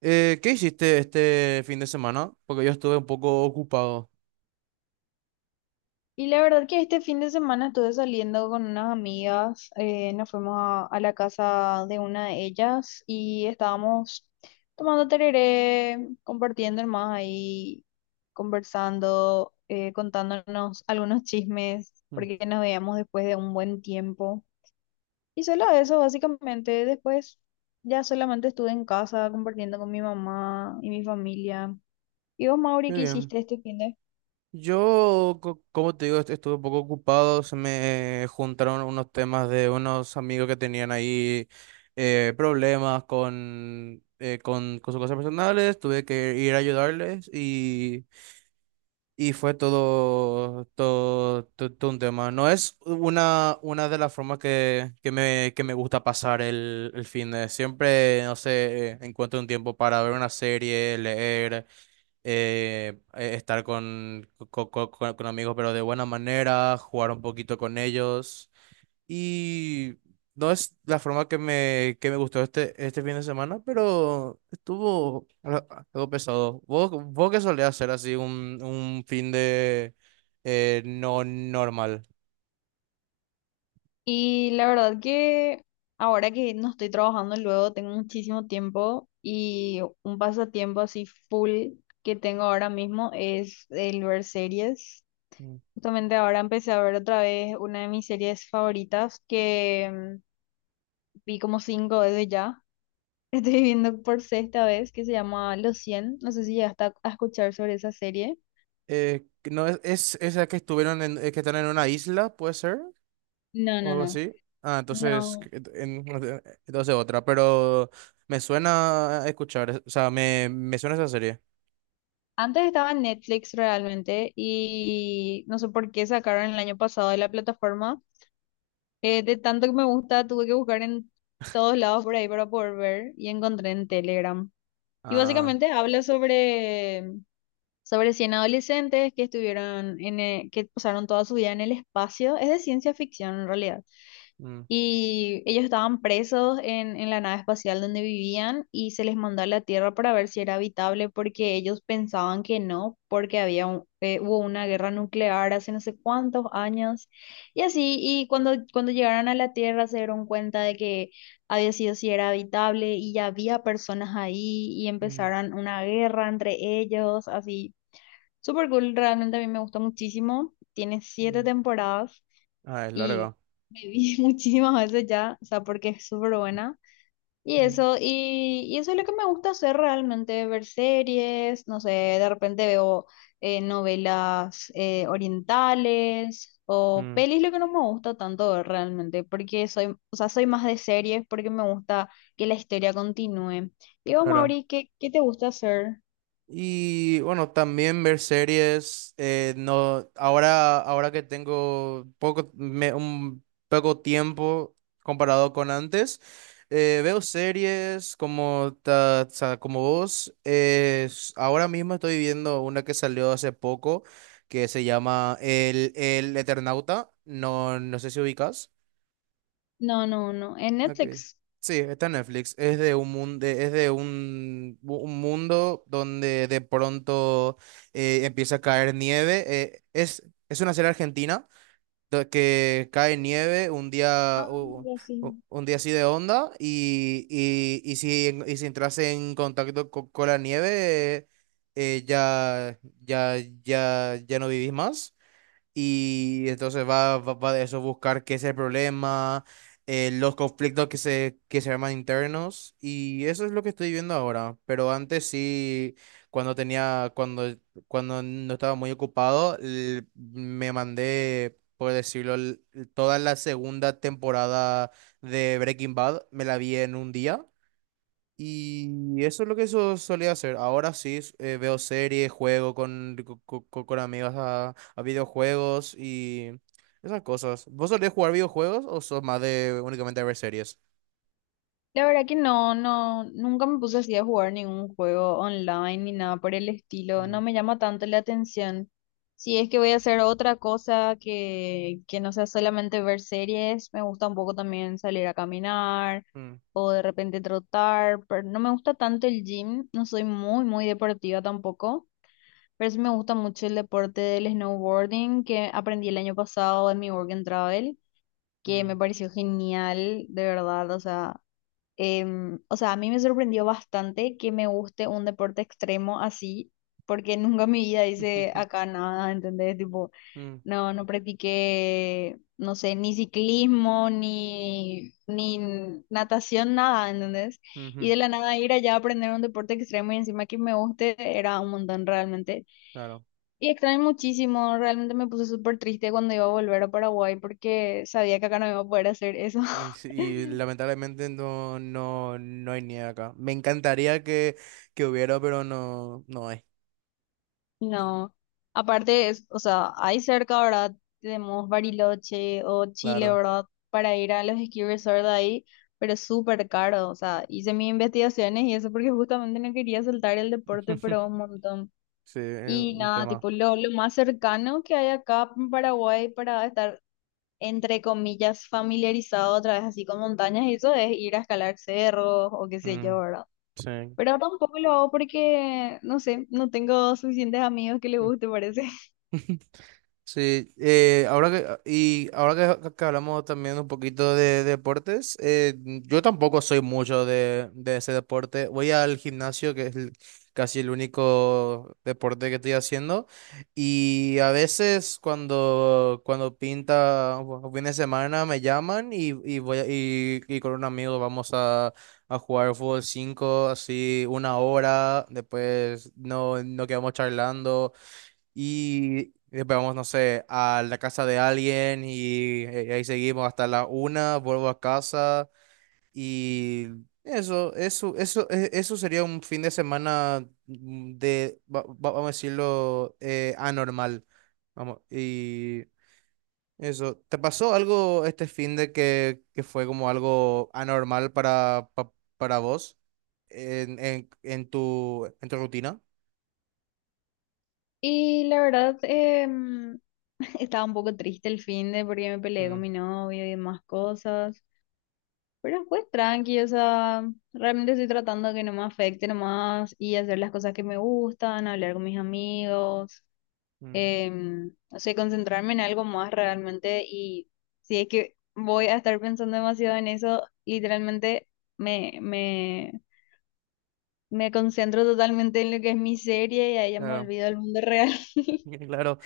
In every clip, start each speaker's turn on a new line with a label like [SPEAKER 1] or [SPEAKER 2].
[SPEAKER 1] ¿Qué hiciste este fin de semana? Porque yo estuve un poco ocupado.
[SPEAKER 2] Y la verdad que este fin de semana estuve saliendo con unas amigas, nos fuimos a la casa de una de ellas y estábamos tomando tereré, compartiendo más ahí, conversando, contándonos algunos chismes,
[SPEAKER 1] Mm,
[SPEAKER 2] porque nos veíamos después de un buen tiempo. Y solo eso, básicamente, después ya solamente estuve en casa compartiendo con mi mamá y mi familia. ¿Y vos, Mauri,
[SPEAKER 1] Qué
[SPEAKER 2] qué
[SPEAKER 1] bien.
[SPEAKER 2] hiciste este fin de?
[SPEAKER 1] Como te digo, estuve un poco ocupado. Se me juntaron unos temas de unos amigos que tenían ahí problemas con sus cosas personales. Tuve que ir a ayudarles. Y fue todo un tema. No es una de las formas que me gusta pasar el fin de. Siempre, no sé, encuentro un tiempo para ver una serie, leer, estar con, co- co- co- con amigos, pero de buena manera, jugar un poquito con ellos. Y no es la forma que me gustó este fin de semana, pero estuvo algo pesado. Vos qué solés hacer así un fin de no normal?
[SPEAKER 2] Y la verdad que ahora que no estoy trabajando luego, tengo muchísimo tiempo y un pasatiempo así full que tengo ahora mismo es el ver series.
[SPEAKER 1] Mm.
[SPEAKER 2] Justamente ahora empecé a ver otra vez una de mis series favoritas que mm, vi como cinco veces ya. Estoy viendo por sexta vez que se llama Los 100. No sé si ya está a escuchar sobre esa serie.
[SPEAKER 1] Que no es, es esa que que están en una isla, puede ser,
[SPEAKER 2] No,
[SPEAKER 1] o
[SPEAKER 2] no,
[SPEAKER 1] algo
[SPEAKER 2] no.
[SPEAKER 1] así. Ah, entonces,
[SPEAKER 2] No,
[SPEAKER 1] entonces otra, pero me suena a escuchar, o sea, me suena esa serie.
[SPEAKER 2] antes estaba en Netflix realmente y no sé por qué sacaron el año pasado de la plataforma. De tanto que me gusta, tuve que buscar en todos lados por ahí para poder ver y encontré en Telegram. Y
[SPEAKER 1] Ah,
[SPEAKER 2] básicamente habla sobre 100 adolescentes que estuvieron que pasaron toda su vida en el espacio. Es de ciencia ficción en realidad.
[SPEAKER 1] mm,
[SPEAKER 2] Y ellos estaban presos en la nave espacial donde vivían y se les mandó a la Tierra para ver si era habitable porque ellos pensaban que no, porque hubo una guerra nuclear hace no sé cuántos años y así. Y cuando llegaron a la Tierra se dieron cuenta de que había sido si era habitable y ya había personas ahí y
[SPEAKER 1] mm,
[SPEAKER 2] empezaron una guerra entre ellos, así. Super cool, realmente a mí me gustó muchísimo. Tiene siete
[SPEAKER 1] mm.
[SPEAKER 2] temporadas.
[SPEAKER 1] Ah, es
[SPEAKER 2] Y
[SPEAKER 1] larga.
[SPEAKER 2] me vi muchísimas veces ya, o sea, porque es súper buena. Y eso, y eso es lo que me gusta hacer realmente, ver series, no sé, de repente veo novelas orientales o
[SPEAKER 1] Mm,
[SPEAKER 2] pelis, lo que no me gusta tanto ver realmente, porque soy, o sea, soy más de series porque me gusta que la historia continúe. Digo,
[SPEAKER 1] claro.
[SPEAKER 2] Mauri, ¿qué te gusta hacer?
[SPEAKER 1] Y bueno, también ver series. No, ahora, Ahora que tengo poco, un poco tiempo comparado con antes, veo series o sea, como vos. Ahora mismo estoy viendo una que salió hace poco que se llama El Eternauta. No, no sé si ubicas.
[SPEAKER 2] No, no, no, en
[SPEAKER 1] Ok.
[SPEAKER 2] Netflix.
[SPEAKER 1] Sí, está en Netflix. Es de un mundo, es de un mundo donde de pronto empieza a caer nieve. Es una serie argentina que cae nieve un día,
[SPEAKER 2] Ah, ya sí.
[SPEAKER 1] un día así de onda. Y, y, y si entras en contacto con la nieve, eh, ya, ya, ya no vivís más. Y entonces va de eso, buscar qué es el problema, los conflictos que se arman internos, y eso es lo que estoy viendo ahora. Pero antes sí, cuando tenía, cuando, cuando no estaba muy ocupado, me mandé, por decirlo, toda la segunda temporada de Breaking Bad, me la vi en un día. Y eso es lo que eso solía hacer. Ahora sí, veo series, juego con, co- co- co- con, amigos a videojuegos y esas cosas. ¿Vos solés jugar videojuegos o sos más de únicamente ver series?
[SPEAKER 2] La verdad que no, no, nunca me puse así a jugar ningún juego online ni nada por el estilo.
[SPEAKER 1] Mm,
[SPEAKER 2] No me llama tanto la atención. Si es que voy a hacer otra cosa que no sea solamente ver series, me gusta un poco también salir a caminar
[SPEAKER 1] mm,
[SPEAKER 2] o de repente trotar, pero no me gusta tanto el gym, no soy muy, muy deportiva tampoco, pero sí me gusta mucho el deporte del snowboarding que aprendí el año pasado en mi Work and Travel, que me
[SPEAKER 1] mm.
[SPEAKER 2] pareció genial, de verdad, o sea. O sea, a mí me sorprendió bastante que me guste un deporte extremo así, porque nunca en mi vida hice acá nada, ¿entendés? Tipo,
[SPEAKER 1] Mm,
[SPEAKER 2] no, no practiqué, no sé, ni ciclismo, ni natación, nada, ¿entendés? Y
[SPEAKER 1] ujú,
[SPEAKER 2] de la nada ir allá a aprender un deporte extremo y encima que me guste era un montón realmente.
[SPEAKER 1] claro.
[SPEAKER 2] Y extraño muchísimo, realmente me puse súper triste cuando iba a volver a Paraguay porque sabía que acá no iba a poder hacer eso.
[SPEAKER 1] Y lamentablemente no hay ni acá. Me encantaría que hubiera, pero no, no hay.
[SPEAKER 2] No, aparte, es, o sea, hay cerca, ¿verdad? Tenemos Bariloche o Chile,
[SPEAKER 1] Claro.
[SPEAKER 2] ¿verdad? Para ir a los ski resorts de ahí, pero es súper caro, o sea, hice mis investigaciones y eso porque justamente no quería saltar el deporte, pero un montón.
[SPEAKER 1] Sí, es
[SPEAKER 2] Y
[SPEAKER 1] un
[SPEAKER 2] nada,
[SPEAKER 1] tema.
[SPEAKER 2] tipo, lo más cercano que hay acá en Paraguay para estar, entre comillas, familiarizado otra vez así con montañas y eso es ir a escalar cerros o qué sé yo,
[SPEAKER 1] Mm,
[SPEAKER 2] ¿verdad?
[SPEAKER 1] sí.
[SPEAKER 2] Pero tampoco lo hago porque, no sé, no tengo suficientes amigos que les guste, parece.
[SPEAKER 1] Sí. Y ahora que hablamos también un poquito de deportes, yo tampoco soy mucho de ese deporte. Voy al gimnasio, que es casi el único deporte que estoy haciendo, y a veces cuando pinta o fin de semana me llaman y y con un amigo vamos a jugar fútbol 5 así una hora, después no, no quedamos charlando. Y después vamos, no sé, a la casa de alguien y ahí seguimos hasta la una, vuelvo a casa. Y eso sería un fin de semana, mm, vamos a decirlo, anormal. Vamos. Y eso, ¿te pasó algo este fin de que fue como algo anormal para, para vos en tu rutina?
[SPEAKER 2] Y la verdad, estaba un poco triste el fin de porque me peleé con
[SPEAKER 1] Mm,
[SPEAKER 2] mi novio y demás cosas. Pero después tranqui, o sea, realmente estoy tratando de que no me afecte nomás y hacer las cosas que me gustan, hablar con mis amigos,
[SPEAKER 1] mm,
[SPEAKER 2] no sé, concentrarme en algo más realmente. Y si es que voy a estar pensando demasiado en eso, literalmente me, me, me concentro totalmente en lo que es mi serie y ahí ya me
[SPEAKER 1] claro.
[SPEAKER 2] olvido del mundo real.
[SPEAKER 1] Claro.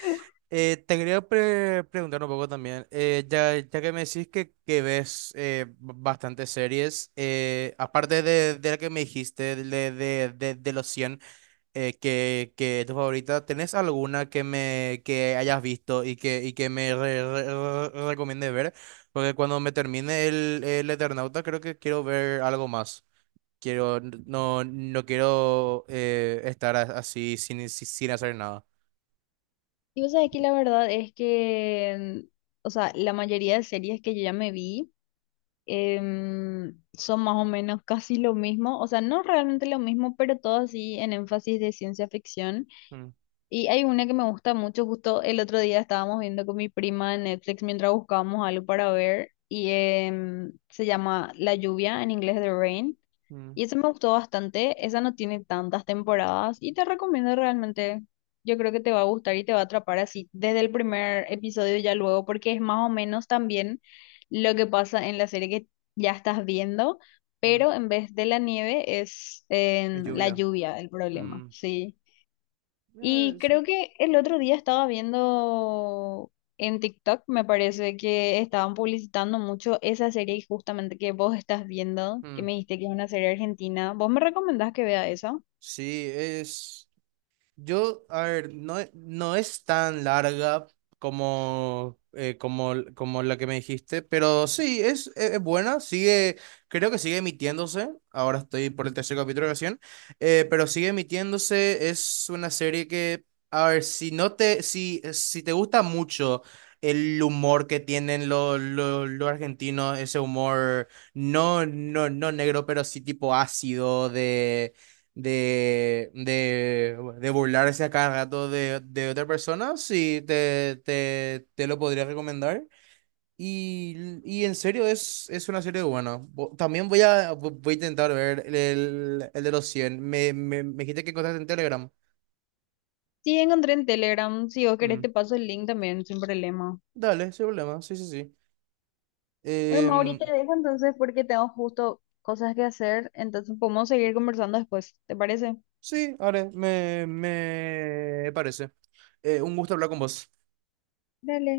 [SPEAKER 1] Te quería preguntar un poco también, ya que me decís que ves, bastantes series, aparte de de la que me dijiste, de los cien, que es tu favorita, ¿tenés alguna que, me, que hayas visto y que me recomiendes ver? Porque cuando me termine el Eternauta creo que quiero ver algo más. Quiero, no, no quiero, estar así sin, sin sin hacer nada.
[SPEAKER 2] Y vos sabés que la verdad es que, o sea, la mayoría de series que yo ya me vi son más o menos casi lo mismo, o sea, no realmente lo mismo, pero todo así en énfasis de ciencia ficción.
[SPEAKER 1] Mm,
[SPEAKER 2] Y hay una que me gusta mucho, justo el otro día estábamos viendo con mi prima en Netflix mientras buscábamos algo para ver, y se llama La lluvia, en inglés The Rain.
[SPEAKER 1] mm,
[SPEAKER 2] Y esa me gustó bastante, esa no tiene tantas temporadas y te recomiendo realmente, yo creo que te va a gustar y te va a atrapar así desde el primer episodio ya luego, porque es más o menos también lo que pasa en la serie que ya estás viendo,
[SPEAKER 1] mm.
[SPEAKER 2] pero en vez de la nieve es
[SPEAKER 1] Es
[SPEAKER 2] en la
[SPEAKER 1] lluvia.
[SPEAKER 2] lluvia el problema,
[SPEAKER 1] Mm.
[SPEAKER 2] sí. Y creo
[SPEAKER 1] Sí.
[SPEAKER 2] que el otro día estaba viendo en TikTok, me parece que estaban publicitando mucho esa serie justamente que vos estás viendo, que
[SPEAKER 1] Mm.
[SPEAKER 2] me dijiste que es una serie argentina. ¿Vos me recomendás que vea esa?
[SPEAKER 1] Sí, es. Yo, a ver, no, no es tan larga como, como, como la que me dijiste, pero sí, es buena, sigue, creo que sigue emitiéndose, ahora estoy por el tercer capítulo recién, pero sigue emitiéndose, es una serie que, a ver, si no te, si, si te gusta mucho el humor que tienen los argentinos, ese humor no negro, pero sí tipo ácido de burlarse a cada rato de otra persona, sí, te lo podría recomendar. Y, y en serio, es una serie buena. También voy a intentar ver el de los cien. Me dijiste que encontraste en Telegram.
[SPEAKER 2] Sí, encontré en Telegram. Si vos querés
[SPEAKER 1] Mm.
[SPEAKER 2] te paso el link también, sin problema.
[SPEAKER 1] Dale, sin problema. Sí, sí, sí.
[SPEAKER 2] Bueno, Mauri,
[SPEAKER 1] Em,
[SPEAKER 2] te dejo entonces porque tengo justo cosas que hacer, entonces podemos seguir conversando después, ¿te parece?
[SPEAKER 1] sí, haré. Me parece. Un gusto hablar con vos.
[SPEAKER 2] Dale.